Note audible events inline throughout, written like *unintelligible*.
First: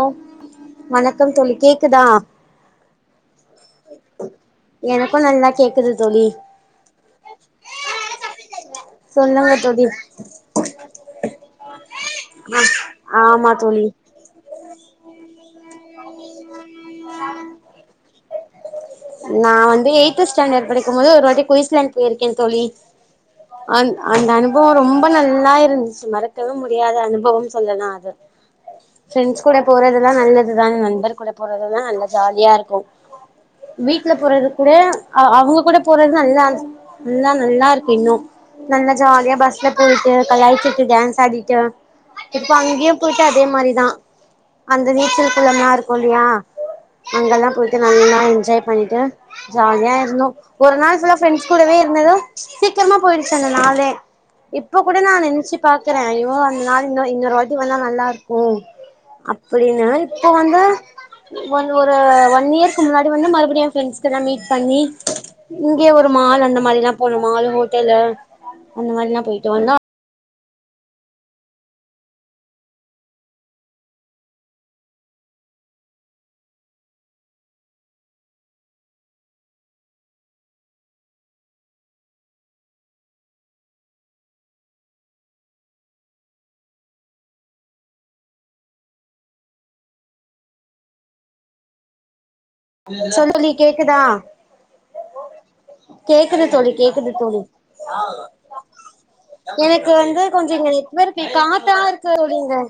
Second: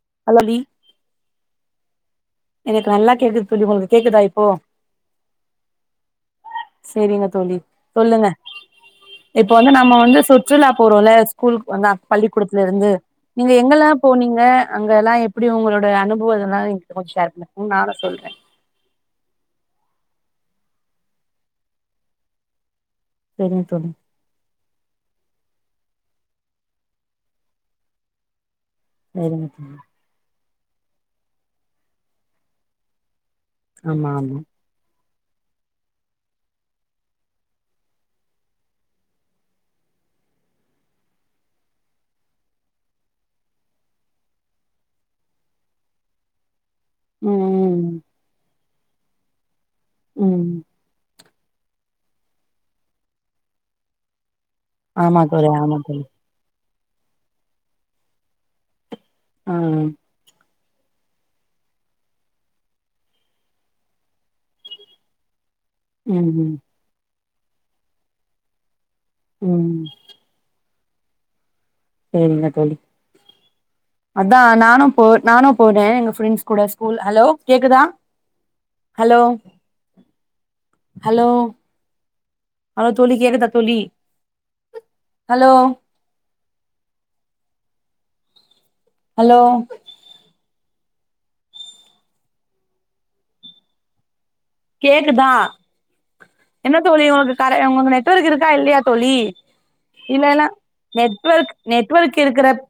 ஓ hello தோழி வணக்கம் தோழி கேக் க்குதா எனக்கு நல்லா கேக்குது தோழி உங்களுக்கு கேக்குதா இப்போ எனக்கு நல்லா கேக்குது தோழி சேரிங்க தோழி சொல்லுங்க இப்ப சொல்லுங்க வந்து தோழி நம்ம வந்து சுற்றுலா போறோம்ல ஸ்கூல்கு பள்ளிக்கூடத்துல இருந்து ஆ ஆமா நீங்க தோழி எங்கெல்லா போனீங்க அங்கல்லா எப்டி அப்டி உங்களோட அனுபவம் எதெல்லாம் கொஞ்ச ஷேர் பண்ணுங்க நானு சொல்றே நா வந்து எயித் ஸ்டாண்டர்ட் படிக்கும் போது ஒரு வாட்டி குயிஸ்லாண்ட் போயிருக்கே தோழி சேரிங்க தோழி அந் அந்த அனுபவம் ரொம்ப நல்லா இருக் ருந்துச்சி மறக்கவே முடியாத அனுபவம் சொல்லலா அத ஃபரண்ட்ஸ் சேரிங்க கூட தோழி போறதெல்லா நல்லது அதுதா நண்பர் கூட போறது தா நல்லா ஜாலியா இருக்கும் ஆமா வீட்ல ஆமா போறது கூட அ அவங்க கூட போறது நல்லா நல்லா நல்லா இருக்கு இன்னு நல்லா ஜாலியா பஸ்ல போயிட்டு கலாய்ச்சுட்டு டான்ஸ் ஆடிட்டு இப்ப அங்கேயு போயிட்டு அதே மாரிதா அந்த நீச்சல் குளம் லா இருக்கும் இல்லயா அங்கெல்லா போய்ட்டு ம் நல்லா என்ஜாய் பண்ணிட்டு ஜலியா இருந்தோ ம் ஒரு நாள் ஃபுல்லா ஃபரண்ட்ஸ் கூடவே இருந்ததும் சீக்கிரமா போயிடுச்சு அந்த நாளே இப்ப கூட நா ஆமா தோழி நெனைச்சி ஆமா பாக்குறே தோழி ஐய்யோ அந்த நாள் இன்னு இன்னொரு வாட்டி வந்த நல்லா இருக்கும் ஆ அப்டின்னு இப்போ வந்த ஒன் ஒரு ஒன் இயர்கு முன்னாடி வந்து மறுபடியு எ ஃபரண்ட்ஸ் கெல்லாம் மீட் பண்ணி இங்கேயே ஒரு ம் மால் ம் அந்த மாரிலாம் போனோ மால் ஹோட்டலு அந்த மாரிலா போயிட்டு வந்தோம் ம் செரிங்க தோழி அதா நானு போ நானு போனேன் எங்க ஃபரண்ட்ஸ் கூட ஸ்கூல் ஹலோ கேக்குதா ஹலோ ஹலோ ஹலோ தோழி கேக்குதா தோழி ஹலோ ஹலோ சொல்லுடி கேக்குதா கேக்குதா என்ன தோழி உங்களுக்கு உங்களுக்கு நெட்வொர்க் இருக்கா இல்லையா தோழி எனக்கு வந்து இல்லன கொஞ்சோ இங்க நெட்வொர்க் காத்தா இருக்கு நெட்வொர்க் தோழி இருக்குற இங்க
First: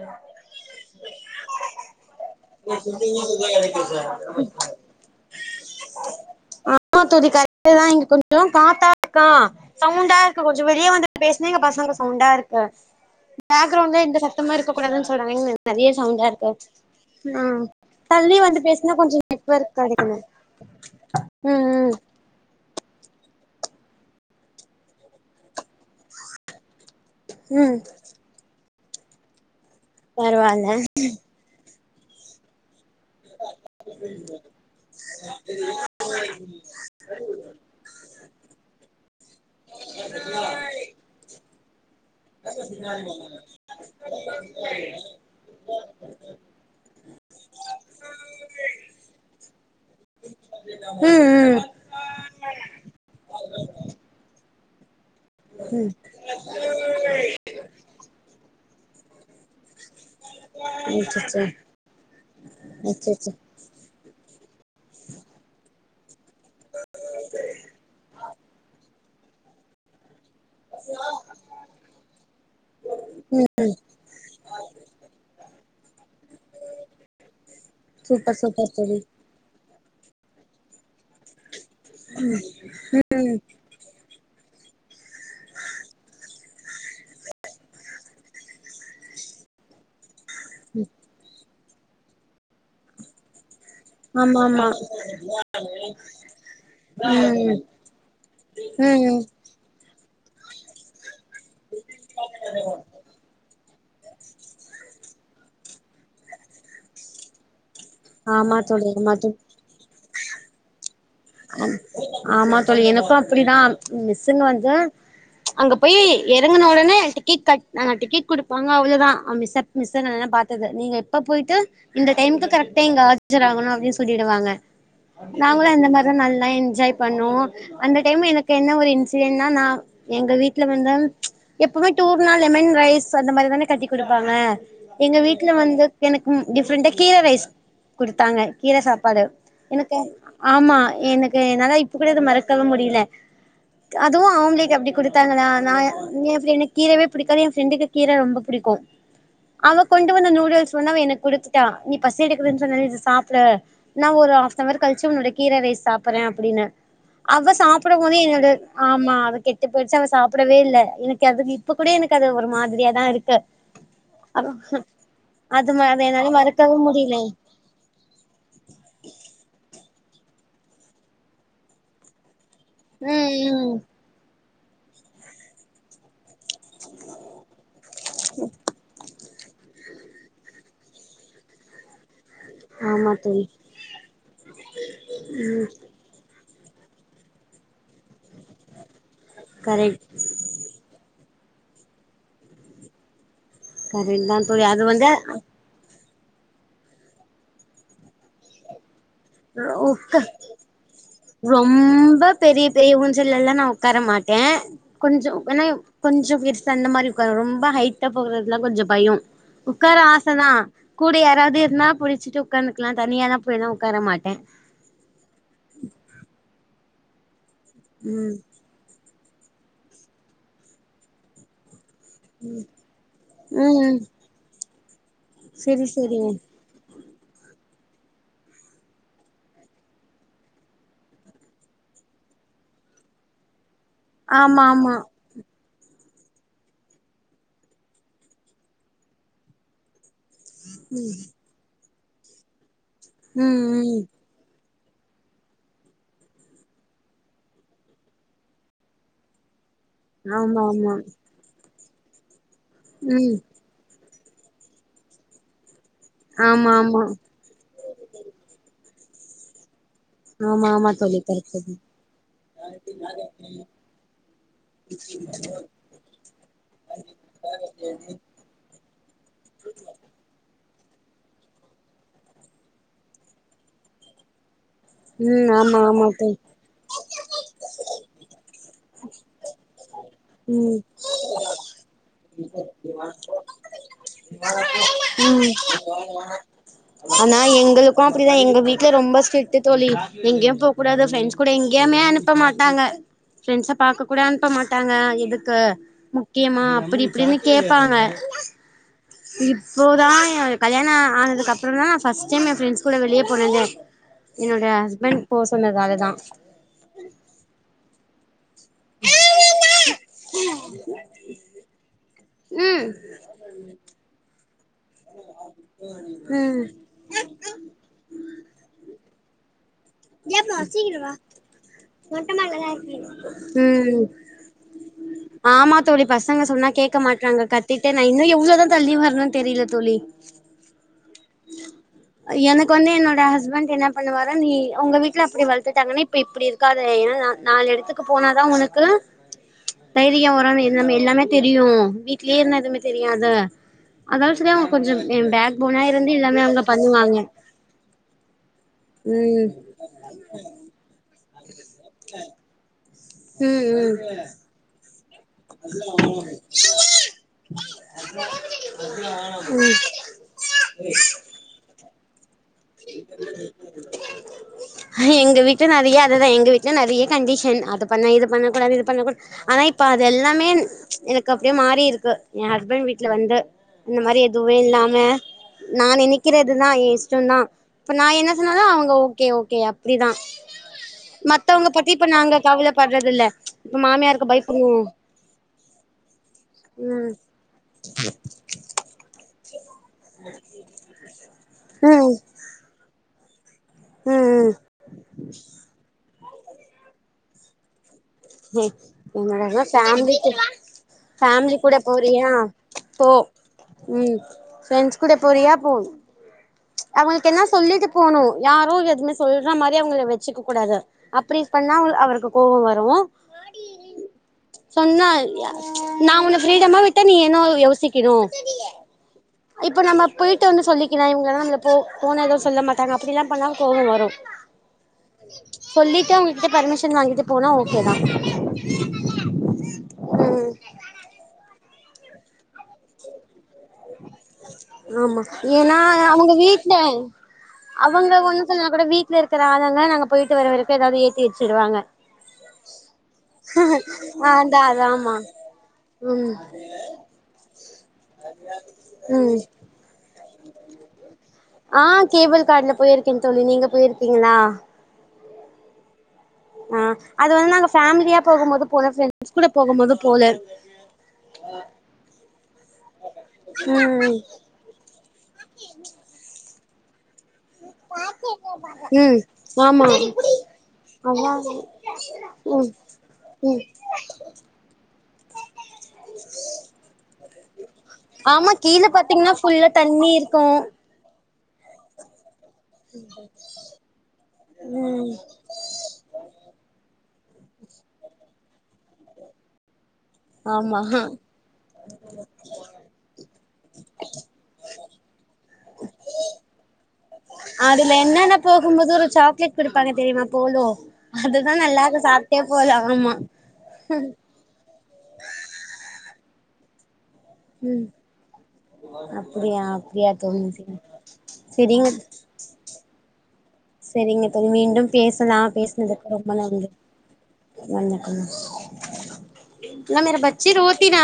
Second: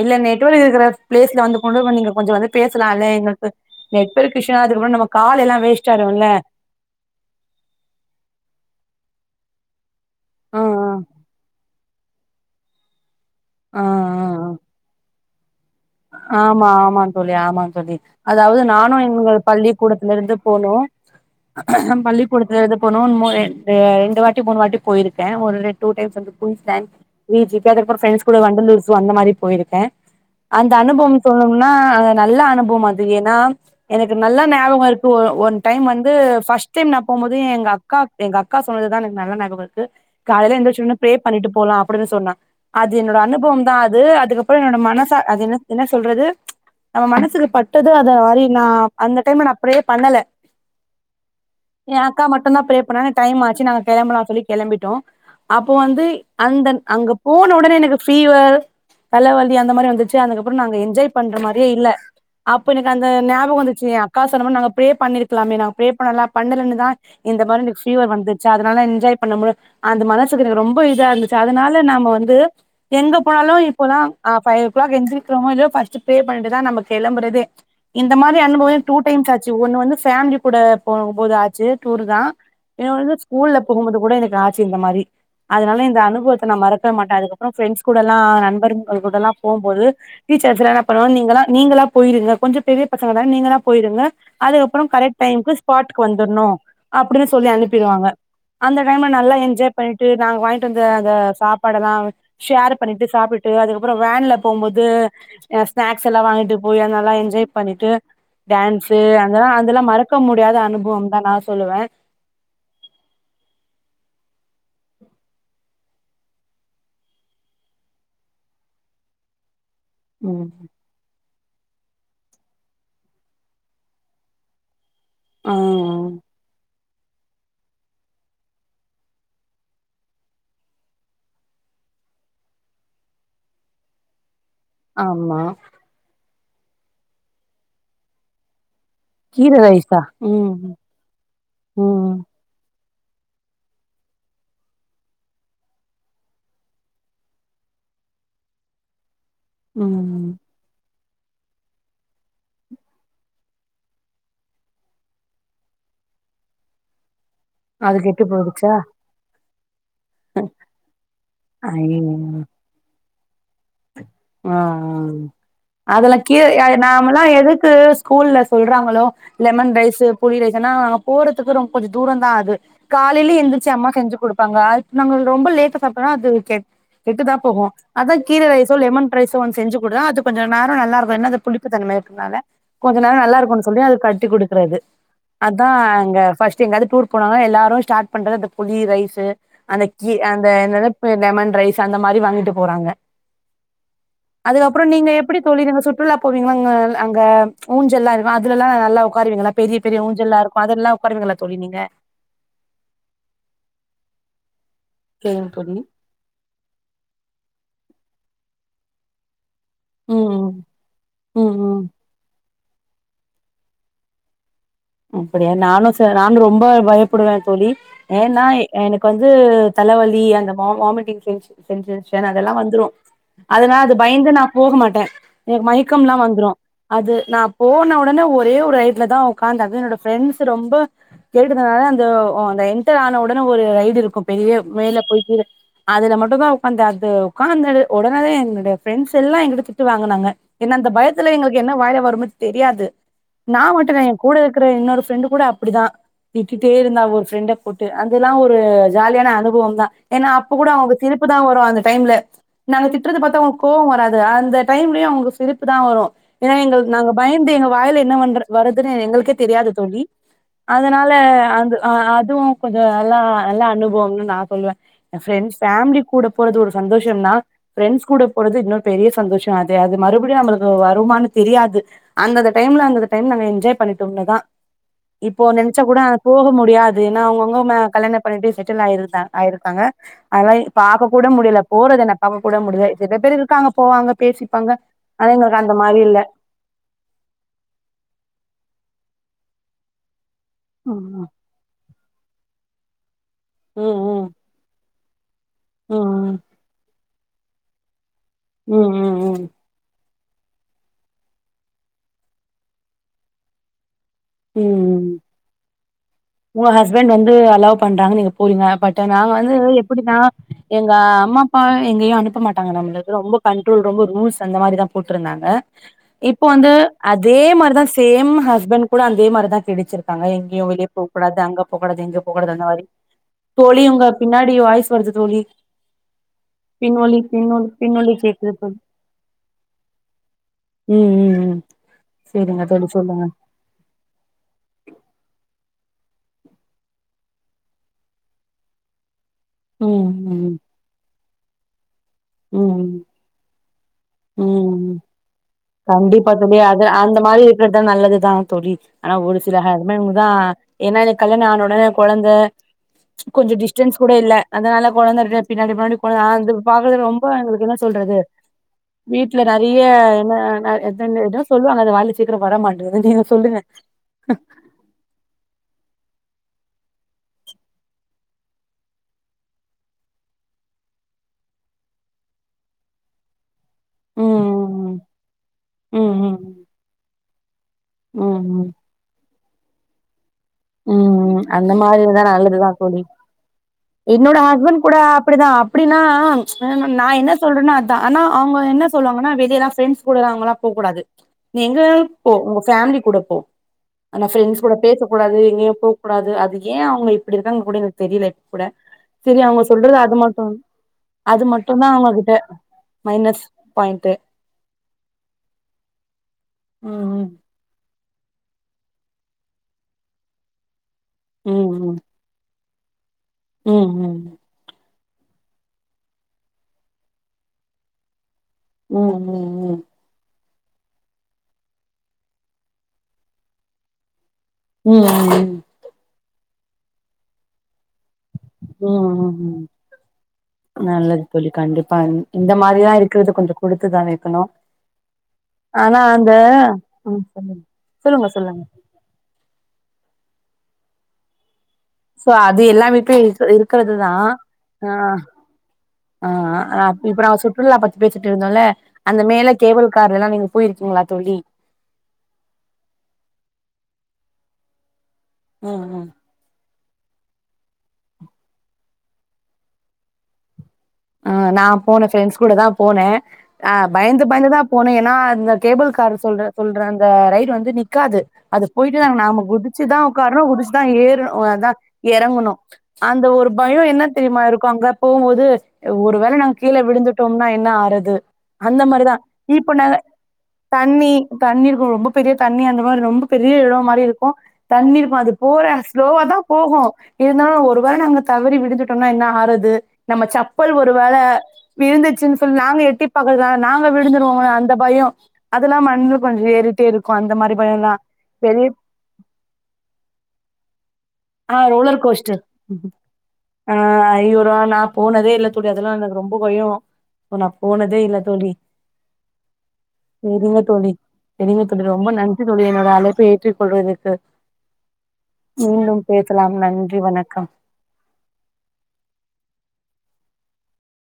இல்ல நெட்வொர்க் இருக்கிற பிளேஸ்ல வந்து கொண்டு நீங்க கொஞ்சோ வந்து பேசலா லா எங்களுக்கு நெட்வொர்க் *unintelligible* நம்ம கால் எல்லாம் வேஸ்ட் ஆயிடுல்ல ஆமா தோழி கரெட்டு தான் இங்க கொஞ்சோ காத்தா க்க சவுண்டா இருக்கு ஆ கொஞ்சோ வெளிய ஆ வந்துட்டு பேசினிங்க பசங்க சவுண்டா இருக்கு ஆ பேக்கிரவுண்டல எந்த சத்தமு இருக்க கூடாது *unintelligible* ஆமா ஆமா தோழி ஆமா தோழி தள்ளி வந்து அதாவுது நா பேசுனா நானு கொஞ்சோ எங்க நெட்வொர்க் கெடைக்குமே பள்ளிக்கூடத்துலருந்து போணோ ம் ம் பள்ளிக்கூடத்துல ந்து *unintelligible* ரெண்டு வாட்டி மூணு வாட்டி போயிருக்கே ஒரு ரெ டூ டைம்ஸ் வந்து கூப்டன் நீ ம் ப்ரண்ட்ஸ் கூட வண்டலூர் ஜூ அந்த மாரி போயிருக்கே பரவால்ல அந்த அனுபவம் சொல்னும்னா அது நல்ல அனுபவம் தா ஏனா எனக்கு நல்ல நயாபகம்ருக்கு ஒன் டைம் வந்து ஃபஸ்ட் டைம் நா போம்போது எங்க அக்கா எங்க அக்கா சொன்னதுதா எனக்கு நல்லா நயாபகம்ருக்கு காலைல எந்திருச்சுவுடணே ப்ரே பண்ணிட்டு போலா அப்டின்னு சொன்னே அது என்னோட அனுபவம்தா அது அதுக்கப்பறோ என்னோட மனசா என்ன என்ன சொல்றது நம்ம மனசுக்கு பட்டது அத மாரி நா அந்த டைம்ல நா ப்ரே பண்ணல உம் உம் அக்கா மட்டுந்தா ப்ரே பண்ண டைம் ஆச்சு நாங்க கிளம்பலா சொல்லி கெளம்பிட்டோ அப்போ வந்து அந்த அங்க போன உடனே எனக்கு ஃபீவர் தலவலி அந்த மாரி வந்து சே அதுக்கப்றோ நாங்க என்ஜாய் பண்ற அச்சச்சோ மாரியே இல்ல அப்ப எனக்கு அந்த அச்சச்சோ நியாபகம் வந்துச்சு அக்கா சொன்னமேரி ப்ரே பண்ணிருக்லாமே ப்ரே பண்ணலாப் பண்ணலனுதா இந்த மாரி பீவர் வந்துச்சு அதனால என்ஜாய் பண்ண முடியு அந்த மாரி மனசுக்கு ரொம்ப இதா இருந்துச்சு அதனால நாம வந்து எங்க ம் போனாலு இப்போலா அஹ் பய இருக்றமோ இல்லியோ ஃபர்ஸ்ட் பே பண்ணிட்டுதா நம்ம கிளம்றதே இந்த மாரி சூப்பர் சூப்பர் அனுபவம் டூ தோழி டைம்ஸ் ஆச்சு ஒண்ணு வந்து ஃபேமிலி கூட போகும் போது ஆச்சு டூர்தா என் வந்து ம் ஸ்கூல்ல போம்போது கூட எனக்கு ஆச் சி இந்த மாரி அதனால இந்த அனுபவத் நா மறக்வே மாட்ட அதுக்கப்றொ ப்ரெண்ஸ் கூடலா நண்பர் கள் கூடலா போம்போது டீச்சர்ஸ் எல்லா என்னா பண்ணுவ நீங்களா நீங்களா போயிருங்க கொஞ்ச பெரிய பசங்கதா நீங்களா போயிருங்க ஆமா ஆமா அதுக்கப்புறொ கரைட் டைம்கு ஸ்பாட்கு வந்துர்னு அப்புடி சொல்லி ம் அனுப்பிருவாங்க அந்த டைம்ல ம் நல்லா என்ஜாய் பண்ணிட் டு நாங் வாயின்ட்டு வந்த அந்த சாப்பாடலா ஷேர் பண்ணிட்டு சாப்ட்டுட்டு அது புற வேன்ல போம்போது எ ஸ்நேக்ஸ் எல்லா வாங்கிட்டு போய் அத் நல்லா என்ஜாய் பண்ணிட்டு ஆமா தோழி டேன்சு ஆமா தோழி அதுலா அதுலா மறக்க முடியாத னுபொ ஆமா தோழி எனக்கு அப்புடிதா மிஸ் சின் வந்து அங்க பொயி எறங்குன ஒடனே டிக்கெட் கட் நாங்க டிக்கெட் கொடுப்பாங்க அவுளோ தா அ மிஸ்ச மிஸ்சனனென்ன ம் பாத்தது நீங்க எப்ப பொய் து இந்த டைம்க்கு கரெக்டா இங்க ஆஜரகணும் அப்டின்னு சொல்லிடுவாங்க ஆ நாங்களும் இந்த மார் அ என்ஜாய் பண்ணோ அந்த டைம் எனக்கு என்ன ஒரு இன்சிடென்ட்னா நா எங்க வீட்ல வந்த ம் எப்பமே டூர்னா லெமன் ரைஸ் அந்த மாரி தானே கட்டி குடுப்பாங்க எங்க ஆமா வீட்ல வந்துக் எனக் ம் டிஃப்ரெண்டா கீர ரைஸ் குடுத்தாங்க கீர சாப்பாடு கீர எனக்கு ரைஸா ம் ஆமா எனக்கு என்னால இப்ப கூட ம் அத மறக்கவும் முடியில அதுவும் ஆம்லேட் அப்டி குடுத்தாங்கனா நா என் நே *unintelligible* கீரவே பிடிக்காது என் ஃப்ரெண்டுக்கு கீர ரொம்ப புடிக்கும் அவ கொண்டு வந்த ம் நூடுல்ஸ் வந்து அவ எனக் குடுத்துட்டா நீ பசி எடுக்குதுன்னு சொன்னல்ல இது சாப்ட நா ஒரு ஹாஃப் னவர் கழிச்சு உன்னோட கீர ரைஸ் சாப்புறே அப்புடின்ன அவ அது சாப்புடும் போதே கெட்டு என்னோட போயிடுச்சா ஆமா அது கெட் போயிடுச்சா அவ சாப்டவே இல்ல எனக்கு அதுக்கு இப்ப கூட ஐயயோ எனக்கு அது ஒரு மாதிரியா தா இருக் ஆ ஆ அது அதுல என்னால கீ அ மறக்கவு முடியல நாமல்லா எதுக்கு ஸ்கூல்ல சொல்றாங்களோ லெமன் ரைஸு புளி ரைஸுன்னா அங்க போறதுக்கு ரொம் கொஞ்ச தூரந்தா அது ம் காலைல எந்துர்ச்சி ம் அம்மா செஞ்சி குடுப் பாங்க ஆல்ட் நாங்க ரொம்ப லேட்டு சாப்ட்டோனா அது கெட் கெட்டுதா போகு கீர ரைஸு லெமன் ரைஸ் ஒன் செஞ்சு குடுத்தா அது கொஞ்ச நேரோ நல்லாருக்கும் என்ன அந்த புளிப்புத்தன்ம இருக்கனால கொஞ்ச ஆமா நேரோ தோழி நல்லாருக்குன்னு சொல்லி அது கட்டி குடுக்குறது அதா அங்க ஃபஸ்ட் சி எங்காது டூர் போனாங்கனா எல்லாரும் ஸ்டாட் பண்றது அந்த புளி ரைஸ் து அந்த கரெக்ட் கீ அந்த என்னது லெமன் ரைஸ் அந்த மாரி வாங்கிட்டு போறாங்க கரெக்ட் தா தோழி அதுக்கப்றோ அது வந்து நீங்க எப்டி தோழி நீங்க சுட் டூர்லா போவீங்கல்ல அங்க அங்க ஊஞ்சல்லாம் இருக்கும் அதுலல்லா நல்லா உக்காருவீங்களா பெரிய பெரிய உக்கா ஊஞ்சல்லா இருக்கு அதெல்லா உக்காருவீங்களா தோழி நீங்க ரொம்ப பெரிய பெரிய ஊஞ்சல்லலா நா உக்கார மாட்டேன் கொஞ்சோ சேரிங் ஏன்னா தோழி கொஞ்சோ பெருசு அந்த மாரி உக்காருவே ரொம்ப ஹைட் எட்ட போகறதுலா கொஞ்சோ பயோ உக்கார ஆச ம் தா கூட ம் யாராவது ம் இருனா புடிச்சிட்டு உக்காந்துக்குலா தனியாலா போய்லா உக்கார மாட் டேன் அப்டியா நானு ச நானு ரொம்ப பய புடுவ தோழி ம் ஏன்னா எனக் வந்து தலவலி அந்த வா வாமிட்டிங் சென்சு சென்சஸ் அதெல்லா வந்துரும் அதனா அது ம் பயந்து நா போக மாட் ட எனக்கு செரி மயக்கம்லா செரிங்க வந்துரும் அது நா போன உடனே ஒரே ஒரு இதுல தா உக் உக்காந்தே அதும் என்னோட ஃப்ரெண்ட்ஸ் ரொம்ப கேட்டதுனால அந்த அந்த என்டர் ஆனவுடனே ஒரு ரை இருக்கும் பெரிய ஆமா ஆமா மேல போயிட்டு அதுல மட்டும்தா உக்காந்தே அது உக்காந்தது உடனே என்னுடைய ஃப்ரெண்ட்ஸ் எல்லா எங்கிட்ட திட்டு வாங்குனாங்க என்ன அந்த பயத்துல எங்களுக்கு என்ன வாயில வரு ஒன்னு தெரியாது நா ம் மட்டு இல்ல ம் என் கூட இருக்குற இன்னொரு ஃப்ரெண்டு கூட அப்டிதா திட்டிட்டே இருந்தா ஒரு ஃப்ரெண்ட போட்டு அதெல்லா ஒரு ஜாலியான அனுபவம் தா ஏன்னா அப்ப ஆமா கூட ஆமா அவங்க சிரிப்பு தா வரும் அந்த டைம்ல நாங்க திட்டுறத ம் பாத்தா உங் கோவோ வராது அந்த டைம்லயும் அவங்களுக்கு சிரிப்பு தா வரும் ஏன்னா ஆமா எங்க ஆமா நாங்க பயந்து எங்க வாயில என்ன வந்துரு வரு *unintelligible* எங்களுக்கே தெரியாது தோழி. ஆமா ஆமா அதனால தோழி கரெக்ட் அது தோழி அஹ அதுவும் கொஞ்சோ நல்லா நல்ல அனுபவம்னு நான் சொல்லுவேன். என் ஃப்ரெண்ஸ் ஃபேமிலி கூட போறது ஒரு சந்தோஷம்னா ஃப்ரெண்ட்ஸ் கூட போறது இன்னொரு பெரிய சந்தோஷம் அது அது மறுபடியும் நம்மளுக் கு வருமானு தெரியாது அந்த அந்த டைம்ல அந்த டைம் நாம என் என்ஜாய் பண்ணிட்டோம்னுதா. இப்போ ம் ஆமா நெனைச்சா கூட ஆமா தோழி போக முடியாது ஏன்னா அவுங்கவுங்க கல்யாண பண்ணிட்டு செட் செட்டில் ஆயிருந்தாங் ஆயிருக்காங்க. அதுனால ம் பாக்க கூட முடில போறது என்ன பாக்க கூட முடில சில பேர் இருக்காங்க போவாங்க பேசிப்பாங்க ஆனா ம் எங்களுக்கு அந்த மாரி இல்ல. ஆனா எங்களுக்கு அப்டிதா எங்க வீட்ல ரொம்ப ஸ்டிரிக்ட் தோழி. எங்கயும் போக கூடாது ம் ஃப்ரண்ட்ஸ் கூட எங்கயுமே அனுப்ப மாட் டாங்க. ஃப்ரெண்ட்ஸ பாக்க கூட ம் அனுப்பமாட்டாங் க இது எதுக்கு ம் ம் ம் முக்கியமா அப்டி இ இப்டின்னு கேப்பாங்க ம் ம் ம் இப்போதான் கல்யாணம் ஆனதுக்கு அப்றம் தான் நா ஃபர்ஸ்ட் டைம் என் ஃப்ரெண்ட்ஸ் கூட வெளிய போனதே என்னுடய ம் ம் ஹஸ்பண்ட் போ சொன்னதாலதான் உங்க ஹஸ்பண்ட் வந்து அலவ் பண் றாங்க நீங்க போறீங்க பட் நா வந்து எப்டினா எங்க அம்மா அப்பா எங்கயும் அனுப்ப மாட்டாங்க ம் நம்மளுக்கு ரொம்ப கண்ட்ரோல் ரொம்ப ரூல்ஸ் அந்த மாரி தான் போட்ருந்தாங்க இப்போ ம் வந்து அதே மாரிதான் சேம் ஹஸ்பண்ட் கூட அதேமாரி தான் பிடிச்சிருக்காங்க எங்கயும் வெளிய போ கூடாது அங்க போக்கூடாது இங்க போக்கூடாது அந்த மாரி தோழி உம் உங்க பின்னாடி வாய்ஸ் வருது தோழி ஆமா தோழி பசங்க சொன்னா கேக்க பின்னொலி மாட்றாங்க பின்னொலி கத்திட்டே நா பின்னொலி இன்னும் கேக்குது எவ்ளோதான் தோழி தள்ளி வரணும்னு தெரில தோழி ம் ம் ம் சேரிங்க எனக்கு தோழி வந்து என்னோட சொல்லுங்க ஹஸ்பண்ட் என்ன பண்ணுவாரு நீ உங்க வீட்ல அப்டி வளத்துட்டாங்கன்னா இப்ப இப்டி இருக்காத ஏன்னா நாலு எடத்துக்கு போனாதான் உனக்கு ச் ம் தைரியம் வரும் ம் நம்ம எல்லாமே எல்லாமே தெரியும் வீட் லயே இருந்தா எதுமே தெரியாது அதால சரி அவங்க உம் கொஞ்சோ பேக் போனா இருந்து கண்டிப்பா எல்லாமே தோழி அவங்க அது பண்ணுவாங்க அந்த மாரி இருக்கருதான் நல்லதுதான் தோழி ஆனா ஒரு ம் சில ஹஸ் ஸ்பண்டு தான் என்ன எனக் கல்யாண ஆனா உட அ கொழந்த கொஞ்ச ம் ம் டிஸ்டன்ஸ் கூட இல்ல அதனால கொழந்தருக்கே பின்னாடி பின்னாடி கொழ அ இந்து இப்பு பாக்கதே ரொம்ப எங்ளுக்கு என்னா சொல்றது வீட்ல ரறிய என்ன என்ன எதன்னு கேட்டா சொல்லுவா அது வாலு எங்க வீட்ல நறைய அதுதே எங் வீட்ல நறைய கண்டிஷன் அது பண்ண இது பண்ண கூடாது இது பண்ண கூட ஆனா இப்ப அது எல்லாமே எனக்கு அப்டியே மாறி இருக்கு எ ஹஸ்பண் வீட்ல வந்து இந்த மாரி எதுவே இல்லாம ம் நா ம் ம் நெனிக்கிறதுதா ஏ இஸ்ட்டொந்தா இப்ப நா என்ன ம் சொன்னாலு அவுங்க ஓகே கே ஓகே அப்புடிதா ம்ம் அந்த மாரி இந்தா நல்லதுதா தோழி கவலப்பட்றது இல்ல இப்ப மாமியாருக்கு இன்னோட பயப்பட்ணு ஹஸ்பண் கூட அப்படிதா அப்டினா அ மு நா ம் என்ன சொல்றனோ அத்தா அனா அவுங்க என்ன சொல்வாங்கன்னா வெளியலா ப்ரெண்ஸ் கூட அங்கலா போ கூடாது நீங்க எங்க ம் போ உங்க ஃபேம்லி கூட ஒ அனா ம் ஃப்ரெண்ஸ் கூட பேசக் கூடாது கூடாது அது ஏ அவுங்க இப்டி இருக்காங்க குடுன் ஏ *unintelligible* ஃபேம்லி அது மட்டு அது ஃபேம்லி கூட மட்டுந்தா போறியா அவங்ககிட்ட போ மைனஸ் பாயிண்ட்டு உம் ஃப்ரெண்ட்ஸ் கூட போறியா போ ம் அவுகளுக்கென்ன சொல்லிட்டு போகணு யாரோ எதுவுமே சொல்ற மாரி அவுங்கள வச்சிக்க கூடாது அப்டி பண்ணா ம் அவருக்கு கோவம் வரும் ரூ *unintelligible* ம் ம் சொன்னா நா உன்ன ஃப்ரீடமா விட்டா நீ என்னொடது யோசிக்கணும் ம் ம் ம் இப்ப நம்ம போயிட் டு வந்து சொல்லிக்கலா இவுங்களதா நம்மள போ போனா எதுவு சொல்ல மாட்டாங்க அப்புடியெல்லா பண்ணா கோவொ வரூம் ம் ம் ம் சொல்லிட்டு அவுங் கிட்ட பர்மிஷன் வாங்கிட்டு போனா ஓகே தா ம் ம் ம் ம் நல்லது தோழி கண்டிப்பா இந் இந்த மாரிதா இருக்கறது கொஞ்சொ குடுத்துதா வைக்கணு ஆமா ஏனா ஆனா அந்த அவுங்க வீட்ல ம் சொல்லுங்க அவங்க சொல்லுங்க ஒண்ணு சொல்லுங்க சொல்லுலனா கூட வீட்லருக்குற ஆளுங்க நாங்க போயிட்டு வர வர எதாவது ஏத்தி வச்சுருவாங்க சோ அது எல்லா வீட்லயு இர் இருக்றதுதா அதா அதா அ ஆமா ஆ ம் அப் இப்ப நா சுற்றுலா பத்தி பேசிட்டு இருந்தோமில்ல அந்த ம் மேல கேபிள்கார் அங்கெல்லா நீங்க போயிருக்கீங்களா தோழி ஆ கேபிள் கார்ல போயிருக்கேன் தோழி நீங்க போயிருக்கீங்களா ம் ம் ஆ அது வந்து நாங்க ஃபேமிலியா போகும் போது போன ஃப்ரெண்ட்ஸ் கூட போகும் போது போல ஆ நா போனே ஃப்ரெண்ட்ஸ் கூட தா போனே ஆ ம் பயந்து பயந்துதா போனே ஏனா இந்த கேபிள் காரு சொல்ற சொல்ற அந்த ரை டு வந்து நிக்காது அது போயிட்டுதா ம் நாம ஆமா குதுச்சுதா உக்காரணு குதுச்தா ஏறணு அதா எறங்கணு ம் அந்த ஒரு பயொ என்ன தெரிமா இருக்கூ அங்க போம்போது ஒருவேல நாங் கீழ விழுந்துட்டோன்னா என்ன ஆறது ஆமா அந்த கீழ மாரிதா பாத்தீங்கன்னா ஃபுல்லா இப்ப நா தண்ணி இருக்கு தண்ணி இ தண்ணிருக்கூ ரொம்ப பெரிய தண்ணி அந்த மாரி ரொம்ப பெரிய எடோ மாரி இருக்கூ ம் தண்ணிருக்கூ அது போற ஸ்லோவா தா போகு இருந்தாலு ஒரு வேல நாங்க தவறி விழுந்துட்டொன்னா என்ன ஆக்றது நம் பல் ஆமா ஒரு வேல விழுந்துச்சுன் சொல் நாங்க எட்டி பாக்கறதா நாங்க விழுந்துருவோமா அந்த பயோ அதெல்லா மண்ல கொஞ்சொ ஏறிட்டேருக்கூ அந்த மாரி அதுல பயொல்லா என்னன்ன பெரிய போகும்போது ஒரு சாக்லேட் குடுப்பாங்க தெரியுமா போலோ அதுதா ஆ நல்லாருக்கு ரோலர் கோஸ்ட்ரு சாப்ட்டே போலா ஆமா ஆ ஐயூருவா நாப் போனதேல்ல தோழி அதெல்லா எனக்கு ரொம்ப பயோ பொ நா ம் போனதே இல்ல தோழி அப்டியா அப்டியா செரிங்க செரி தோழி செரிங்க தோழி ரொம்ப நன்றி தோழி என்னோட அழைப் பேற்றுக் செரிங்க தோழி மீண்டும் பேசலா மீண்டும் பேசுனதுக்கு ரொம்ப பேசலாம் நன்றி வணக்கம் வணக்கம் லா மேர பச் சி ரோத்தினா